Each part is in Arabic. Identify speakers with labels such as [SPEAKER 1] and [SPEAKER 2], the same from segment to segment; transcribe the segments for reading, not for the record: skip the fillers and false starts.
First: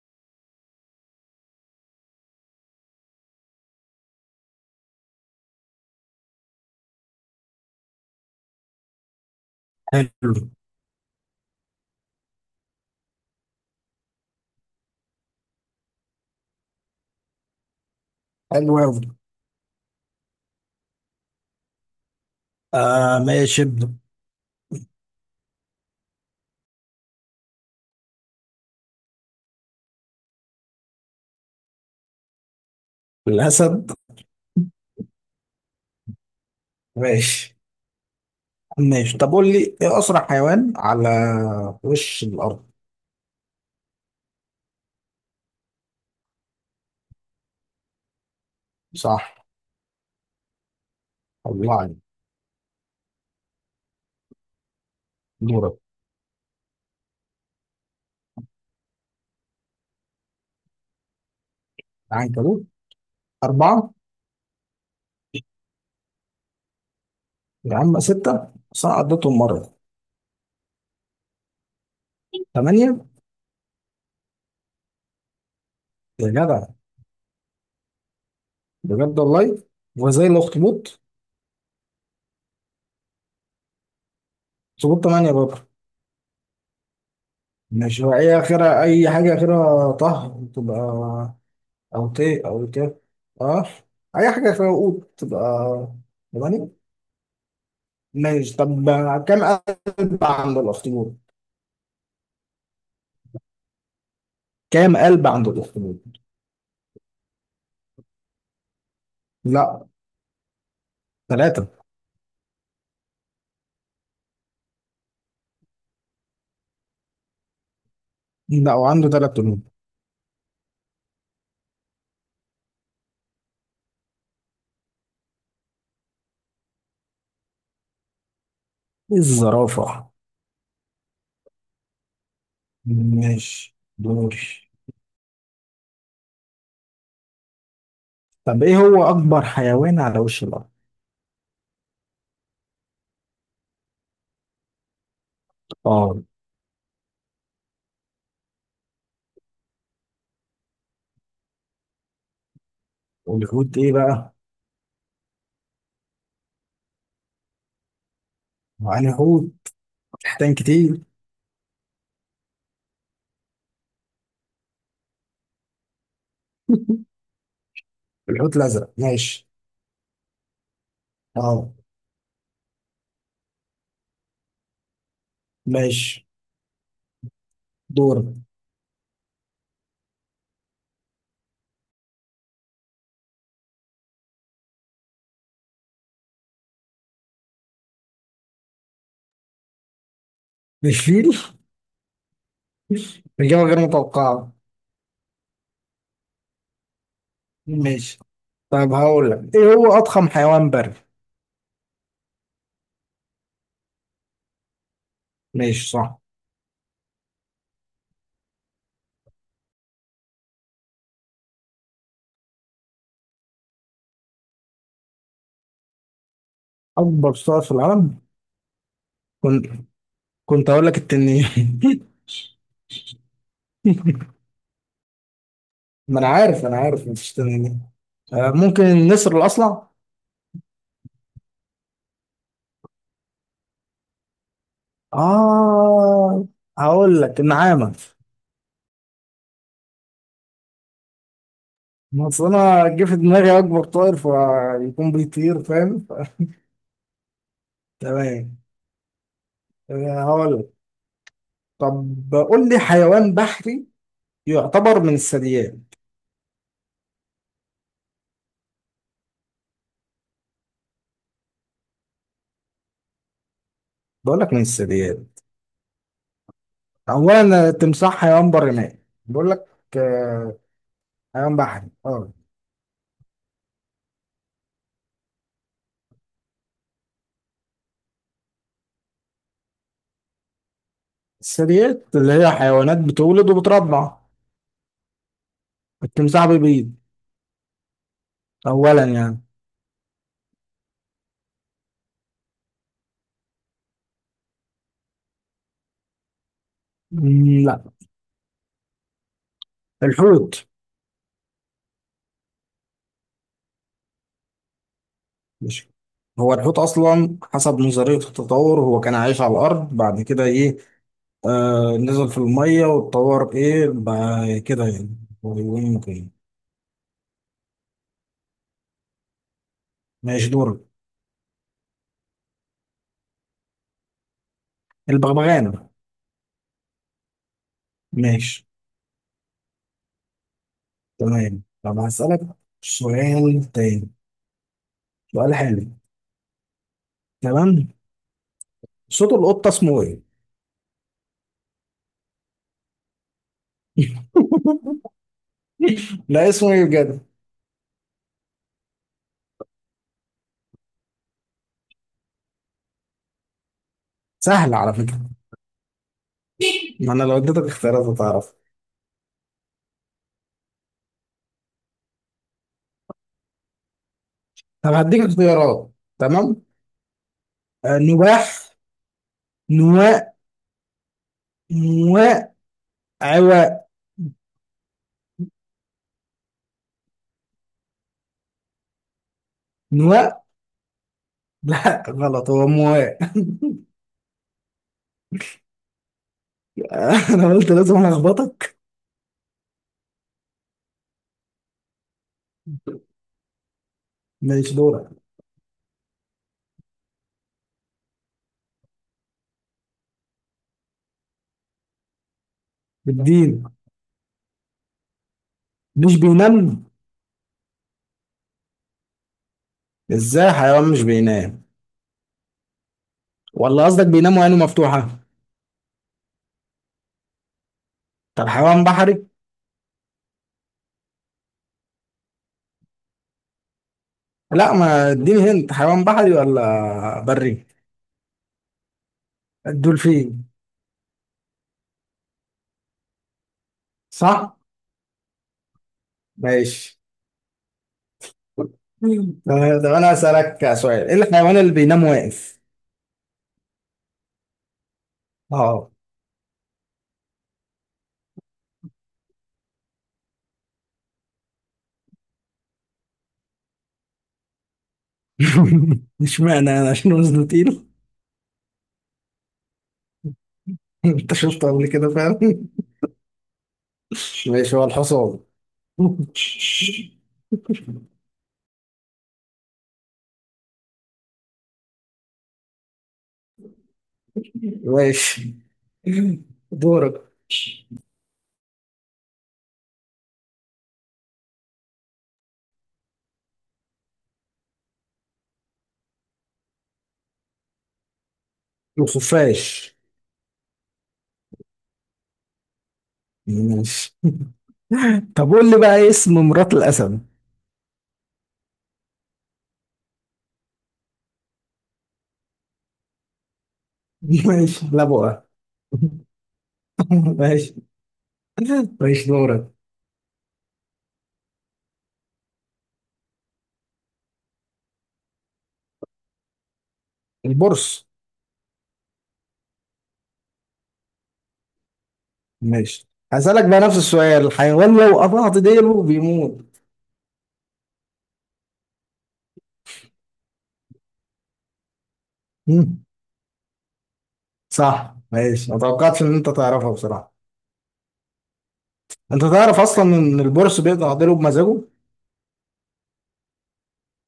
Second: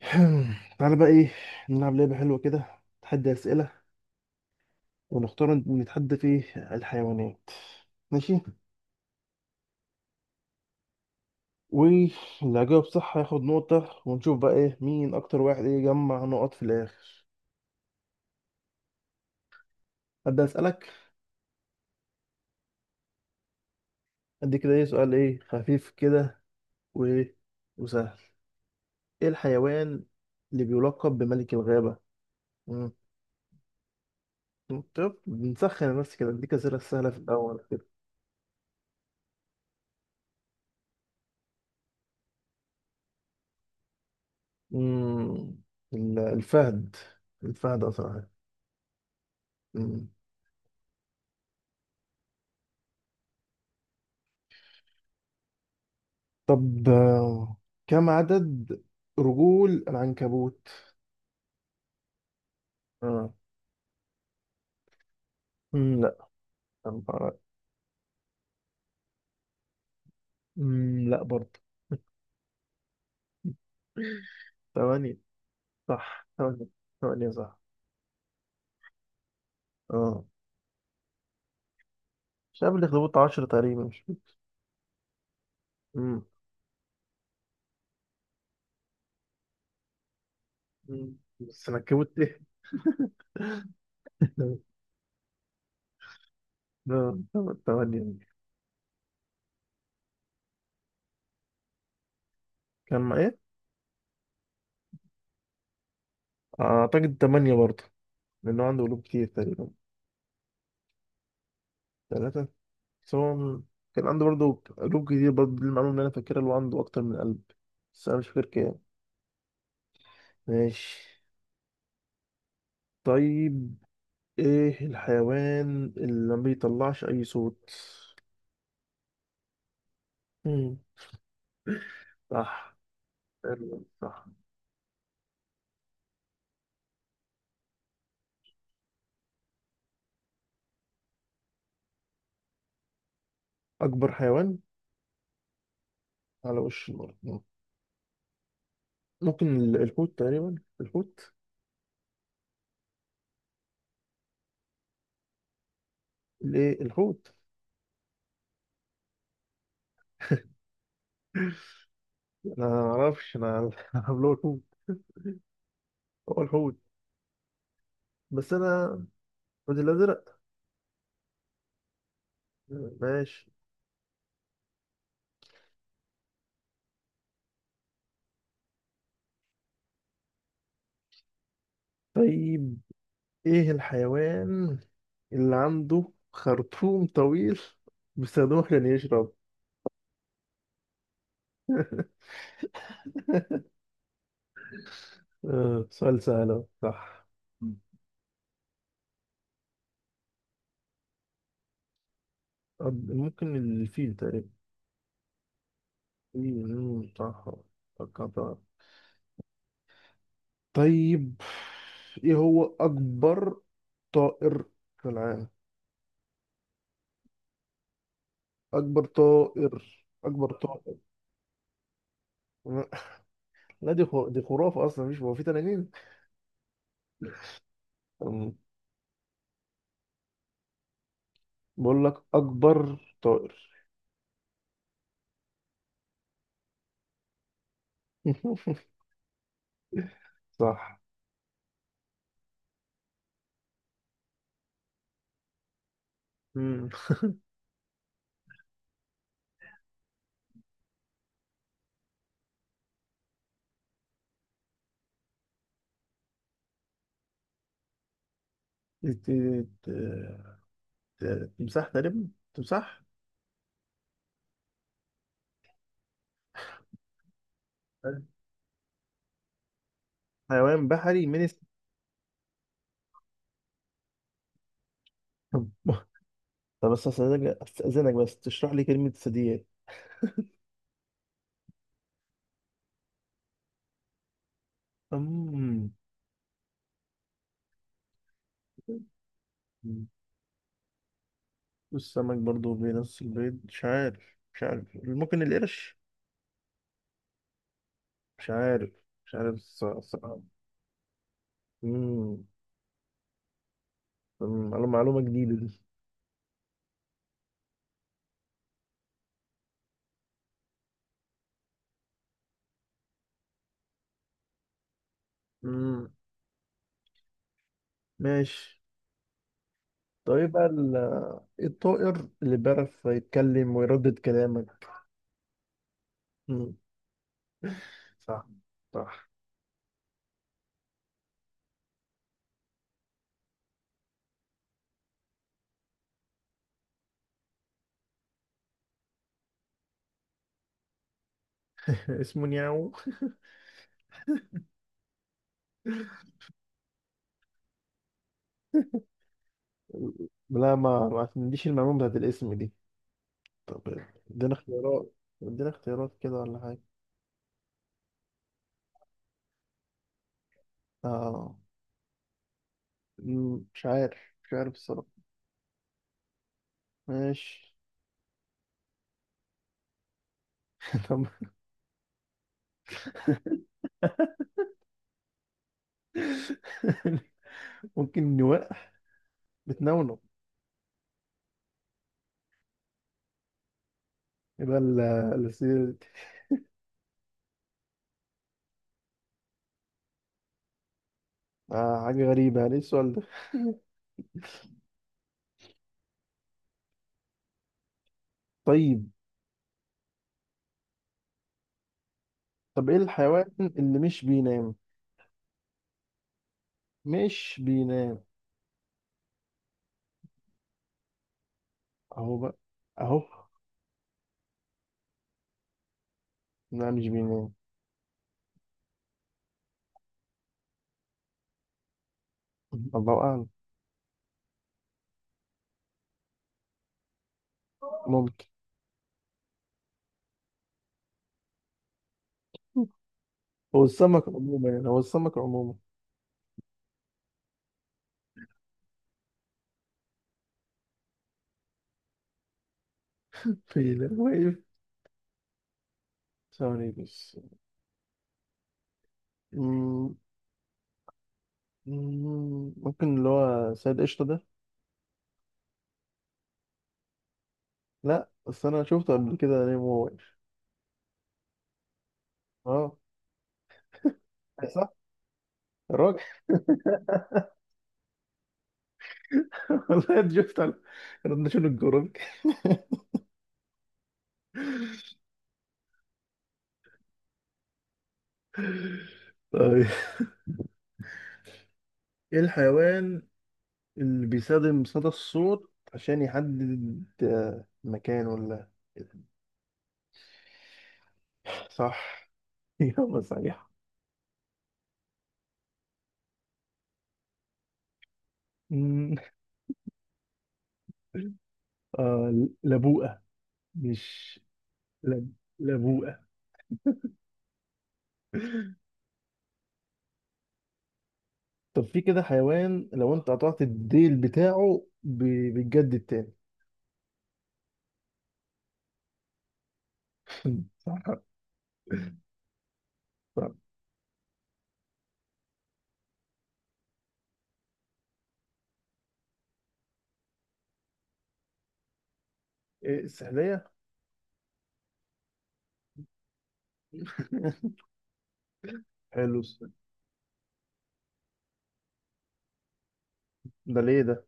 [SPEAKER 1] تعالى بقى ايه، نلعب لعبة حلوة كده، تحدي أسئلة، ونختار نتحدى في الحيوانات. ماشي.
[SPEAKER 2] حلو.
[SPEAKER 1] واللي هيجاوب صح هياخد نقطة، ونشوف بقى ايه مين أكتر واحد ايه يجمع نقط في الآخر.
[SPEAKER 2] حلو أوي.
[SPEAKER 1] أبدأ أسألك.
[SPEAKER 2] آه، ماشي، ابدأ.
[SPEAKER 1] أدي كده ايه سؤال ايه خفيف كده، وايه وسهل. ايه الحيوان اللي بيلقب بملك الغابة؟ مم.
[SPEAKER 2] الأسد.
[SPEAKER 1] طب نسخن بس كده، أديك أسئلة سهلة في
[SPEAKER 2] ماشي،
[SPEAKER 1] الأول كده.
[SPEAKER 2] ماشي. طب قول لي إيه أسرع حيوان على وش الأرض؟
[SPEAKER 1] مم. ال- الفهد الفهد أسرع حاجة.
[SPEAKER 2] صح.
[SPEAKER 1] مم.
[SPEAKER 2] الله عليك. دورك.
[SPEAKER 1] طب كم عدد رجول العنكبوت؟
[SPEAKER 2] العنكبوت.
[SPEAKER 1] اه.
[SPEAKER 2] أربعة.
[SPEAKER 1] لا، أربعة.
[SPEAKER 2] يا عم، ستة، بس أنا عديتهم مرة.
[SPEAKER 1] لا برضه.
[SPEAKER 2] ثمانية.
[SPEAKER 1] ثمانية. صح،
[SPEAKER 2] يا جدع،
[SPEAKER 1] ثمانية صح.
[SPEAKER 2] بجد والله.
[SPEAKER 1] اه،
[SPEAKER 2] وزي الأخطبوط.
[SPEAKER 1] مش عارف الأخطبوط عشرة تقريبا، مش فاكر.
[SPEAKER 2] أخطبوط تمانية برضه.
[SPEAKER 1] مم.
[SPEAKER 2] ماشي، هو إيه آخرها؟ أي حاجة آخرها طه تبقى
[SPEAKER 1] بس أنا
[SPEAKER 2] أو
[SPEAKER 1] كبوت إيه؟
[SPEAKER 2] تي، أو تي. أه، أي حاجة آخرها قوت تبقى تمانية.
[SPEAKER 1] لا، ثمانية.
[SPEAKER 2] ماشي، طب كام قلب عند الاخطبوط؟
[SPEAKER 1] كان مع إيه؟
[SPEAKER 2] كام قلب عند الاخطبوط؟
[SPEAKER 1] أعتقد ثمانية برضه، لأنه عنده قلوب كتير تقريبا.
[SPEAKER 2] لا، ثلاثة.
[SPEAKER 1] ثلاثة؟ بس هو كان عنده برضه قلوب كتير برضه، دي المعلومة اللي أنا فاكرها، اللي هو عنده أكتر من قلب، بس أنا مش فاكر
[SPEAKER 2] لا،
[SPEAKER 1] كام.
[SPEAKER 2] وعنده ثلاث قلوب.
[SPEAKER 1] ماشي. طيب، ايه الحيوان اللي ما بيطلعش اي صوت؟
[SPEAKER 2] الزرافة.
[SPEAKER 1] مم. صح.
[SPEAKER 2] ماشي،
[SPEAKER 1] حلو، صح.
[SPEAKER 2] دوري. طب ايه هو اكبر حيوان على وش الارض؟
[SPEAKER 1] اكبر حيوان
[SPEAKER 2] اه.
[SPEAKER 1] على وش الارض. ممكن الحوت تقريبا. الحوت.
[SPEAKER 2] والحوت ايه بقى؟
[SPEAKER 1] الايه الحوت.
[SPEAKER 2] يعني حوت، حيتان كتير.
[SPEAKER 1] انا ما اعرفش، انا عامله الحوت هو الحوت. بس
[SPEAKER 2] الحوت
[SPEAKER 1] انا
[SPEAKER 2] الازرق. ماشي.
[SPEAKER 1] الحوت الازرق.
[SPEAKER 2] اه،
[SPEAKER 1] ماشي.
[SPEAKER 2] ماشي، دور.
[SPEAKER 1] طيب، ايه الحيوان اللي عنده خرطوم طويل بيستخدمه عشان يشرب؟
[SPEAKER 2] الفيل. اجابة غير متوقعة.
[SPEAKER 1] سؤال سهل أهو. صح. مم.
[SPEAKER 2] ماشي. طب هقول لك، ايه هو اضخم حيوان بري؟
[SPEAKER 1] ممكن الفيل تقريبا.
[SPEAKER 2] ماشي، صح.
[SPEAKER 1] صح، فكرت. طيب، ايه هو اكبر طائر في العالم؟
[SPEAKER 2] اكبر صقر في العالم.
[SPEAKER 1] اكبر طائر، اكبر
[SPEAKER 2] كنت هقول
[SPEAKER 1] طائر.
[SPEAKER 2] لك التنين.
[SPEAKER 1] لا دي خرافة اصلا، مش هو في تنانين.
[SPEAKER 2] ما انا عارف مفيش تنين. آه،
[SPEAKER 1] أم،
[SPEAKER 2] ممكن النسر الاصلع.
[SPEAKER 1] بقول لك اكبر طائر.
[SPEAKER 2] اه، هقول لك النعامه.
[SPEAKER 1] صح.
[SPEAKER 2] بس انا جه في دماغي اكبر طائر فيكون بيطير، فاهم؟
[SPEAKER 1] امم
[SPEAKER 2] تمام. آه، هقول لك. طب قول لي حيوان بحري يعتبر من الثدييات.
[SPEAKER 1] تمساح تقريبا. تمساح.
[SPEAKER 2] بقول لك من الثدييات. اولا التمساح حيوان برمائي. بقول لك، آه،
[SPEAKER 1] حيوان بحري من
[SPEAKER 2] حيوان بحري، اه.
[SPEAKER 1] طب، بس استاذنك، بس تشرح لي كلمة ثدييات.
[SPEAKER 2] الثدييات اللي هي حيوانات بتولد وبترضع.
[SPEAKER 1] امم
[SPEAKER 2] التمساح بيبيض أولا، يعني.
[SPEAKER 1] والسمك برضو بنفس البيض. مش عارف، مش عارف. ممكن القرش؟
[SPEAKER 2] مم، لا.
[SPEAKER 1] مش عارف، مش عارف الصراحة.
[SPEAKER 2] الحوت.
[SPEAKER 1] امم معلومة جديدة دي.
[SPEAKER 2] مش هو الحوت أصلا، حسب نظرية التطور، هو كان عايش على الأرض، بعد كده إيه، آه، نزل في المية واتطور، إيه بقى كده يعني. هو بيقول لك
[SPEAKER 1] امم
[SPEAKER 2] إيه.
[SPEAKER 1] ماشي.
[SPEAKER 2] ماشي،
[SPEAKER 1] طيب، بقى
[SPEAKER 2] دور.
[SPEAKER 1] إيه الطائر اللي بيعرف يتكلم ويردد كلامك؟
[SPEAKER 2] البغبغان.
[SPEAKER 1] امم. صح،
[SPEAKER 2] ماشي.
[SPEAKER 1] صح.
[SPEAKER 2] تمام، طب هسألك سؤال تاني، سؤال حلو. تمام. صوت القطة اسمه إيه؟
[SPEAKER 1] اسمه نياو.
[SPEAKER 2] لا، اسمه إيه بجد؟
[SPEAKER 1] لا، ما عنديش المعلومة بتاعت الاسم دي. طب ادينا
[SPEAKER 2] سهل على
[SPEAKER 1] اختيارات.
[SPEAKER 2] فكرة.
[SPEAKER 1] كده ولا حاجة؟
[SPEAKER 2] ما أنا لو اديتك اختيارات هتعرف.
[SPEAKER 1] اه. مش عارف، مش عارف
[SPEAKER 2] طب
[SPEAKER 1] الصراحة.
[SPEAKER 2] هديك اختيارات. تمام.
[SPEAKER 1] ماشي.
[SPEAKER 2] آه، نواح، نواء،
[SPEAKER 1] طب.
[SPEAKER 2] مواء، عواء.
[SPEAKER 1] ممكن نواء. بتنونو.
[SPEAKER 2] نواء. لا غلط، هو مواء.
[SPEAKER 1] يبقى الأسئلة دي.
[SPEAKER 2] انا قلت لازم الخبطك.
[SPEAKER 1] آه، حاجة غريبة يعني، ايه السؤال ده؟
[SPEAKER 2] ماشي، دورك.
[SPEAKER 1] طيب. طب ايه الحيوان
[SPEAKER 2] بالدين؟
[SPEAKER 1] اللي مش بينام؟
[SPEAKER 2] مش بينام؟
[SPEAKER 1] مش بينام.
[SPEAKER 2] ازاي حيوان مش بينام؟
[SPEAKER 1] اهو بقى، اهو.
[SPEAKER 2] ولا قصدك بينام وعينه مفتوحة؟
[SPEAKER 1] لا، مش بينام.
[SPEAKER 2] طب حيوان بحري؟
[SPEAKER 1] الله أعلم.
[SPEAKER 2] لا، ما اديني هنت، حيوان بحري ولا بري؟
[SPEAKER 1] ممكن،
[SPEAKER 2] الدولفين.
[SPEAKER 1] هو السمك
[SPEAKER 2] صح.
[SPEAKER 1] عموما، يعني هو السمك عموما.
[SPEAKER 2] ماشي. طب انا اسالك سؤال، ايه الحيوان اللي بينام واقف؟
[SPEAKER 1] في واقف.
[SPEAKER 2] اه.
[SPEAKER 1] ثواني بس. مم، ممكن اللي هو سيد قشطة ده.
[SPEAKER 2] اشمعنى انا، عشان وزنه تقيل؟
[SPEAKER 1] لا بس أنا شفته قبل كده نايم وهو واقف.
[SPEAKER 2] انت شفته قبل كده فعلا؟
[SPEAKER 1] اه.
[SPEAKER 2] ماشي، هو
[SPEAKER 1] صح.
[SPEAKER 2] الحصان.
[SPEAKER 1] الراجل. والله انت شفت، على كنا شنو الجروب؟
[SPEAKER 2] ماشي، دورك.
[SPEAKER 1] طيب، ايه الحيوان اللي بيستخدم صدى الصوت عشان يحدد مكان ولا إيه؟
[SPEAKER 2] الخفاش.
[SPEAKER 1] صح. إجابة صحيحة.
[SPEAKER 2] ماشي. طب قول لي بقى، إيه اسم مرات الاسد؟
[SPEAKER 1] مم. لبوءة. مش
[SPEAKER 2] ماشي،
[SPEAKER 1] لب...
[SPEAKER 2] لبوة.
[SPEAKER 1] لبوءة.
[SPEAKER 2] ماشي. ماشي، دورك.
[SPEAKER 1] طب في كده حيوان لو انت قطعت الديل بتاعه بيتجدد تاني.
[SPEAKER 2] البرص.
[SPEAKER 1] صح.
[SPEAKER 2] ماشي.
[SPEAKER 1] صح،
[SPEAKER 2] هسألك بقى نفس السؤال، الحيوان لو قطعت ديله بيموت.
[SPEAKER 1] إيه،
[SPEAKER 2] مم.
[SPEAKER 1] السحلية.
[SPEAKER 2] صح، ماشي. ما توقعتش ان انت تعرفها بصراحة.
[SPEAKER 1] حلو
[SPEAKER 2] انت
[SPEAKER 1] السؤال.
[SPEAKER 2] تعرف اصلا ان البورس بيقطع ديله بمزاجه؟
[SPEAKER 1] ده ليه ده؟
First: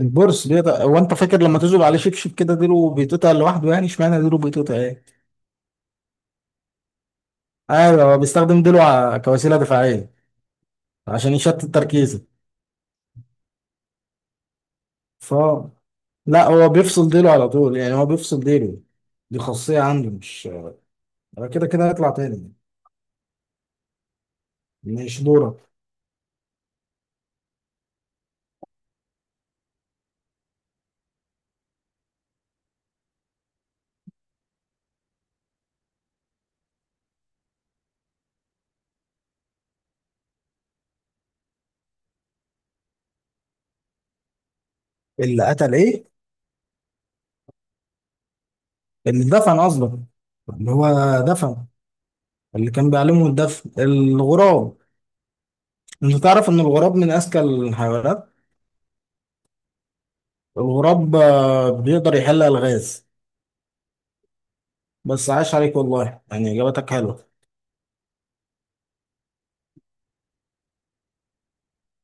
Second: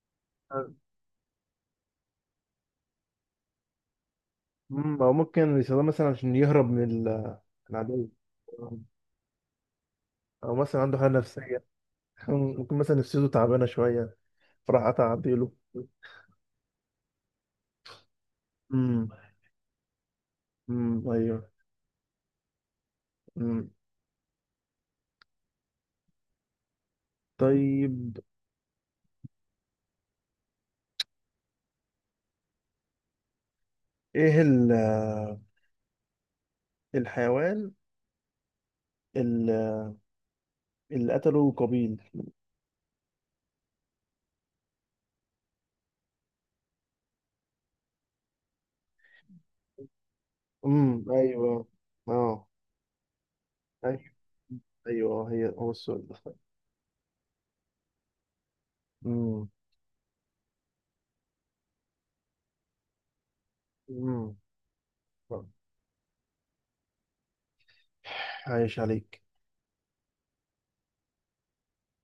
[SPEAKER 2] البورس بيقطع، هو انت فاكر لما تذوب عليه شبشب كده ديله بيتقطع لوحده، يعني اشمعنى ديله بيتقطع؟ ايه.
[SPEAKER 1] او ممكن يستخدمها مثلا عشان يهرب من
[SPEAKER 2] ايوه،
[SPEAKER 1] العدو.
[SPEAKER 2] هو بيستخدم ديله كوسيله دفاعيه،
[SPEAKER 1] او مثلا عنده حاله
[SPEAKER 2] عشان
[SPEAKER 1] نفسيه.
[SPEAKER 2] يشتت تركيزه.
[SPEAKER 1] ممكن مثلا نفسيته تعبانه شويه، فراح قطع
[SPEAKER 2] ف
[SPEAKER 1] عديله.
[SPEAKER 2] لا، هو بيفصل ديله على طول، يعني هو بيفصل ديله.
[SPEAKER 1] امم.
[SPEAKER 2] دي خاصيه عنده، مش
[SPEAKER 1] امم، ايوه.
[SPEAKER 2] هو كده كده هيطلع تاني.
[SPEAKER 1] امم.
[SPEAKER 2] مش دورك؟
[SPEAKER 1] طيب ايه الحيوان ال- اللي قتله قابيل.
[SPEAKER 2] اللي قتل ايه؟ اللي دفن قصدك؟ اللي
[SPEAKER 1] امم،
[SPEAKER 2] هو
[SPEAKER 1] ايوه.
[SPEAKER 2] دفن.
[SPEAKER 1] اه،
[SPEAKER 2] اللي كان بيعلمه الدفن،
[SPEAKER 1] ايوه.
[SPEAKER 2] الغراب.
[SPEAKER 1] ايوه هو السؤال ده.
[SPEAKER 2] انت تعرف ان الغراب من اذكى الحيوانات؟
[SPEAKER 1] امم.
[SPEAKER 2] الغراب، بيقدر يحل الغاز.
[SPEAKER 1] امم.
[SPEAKER 2] بس عاش عليك والله، يعني اجابتك حلوه.
[SPEAKER 1] عايش عليك.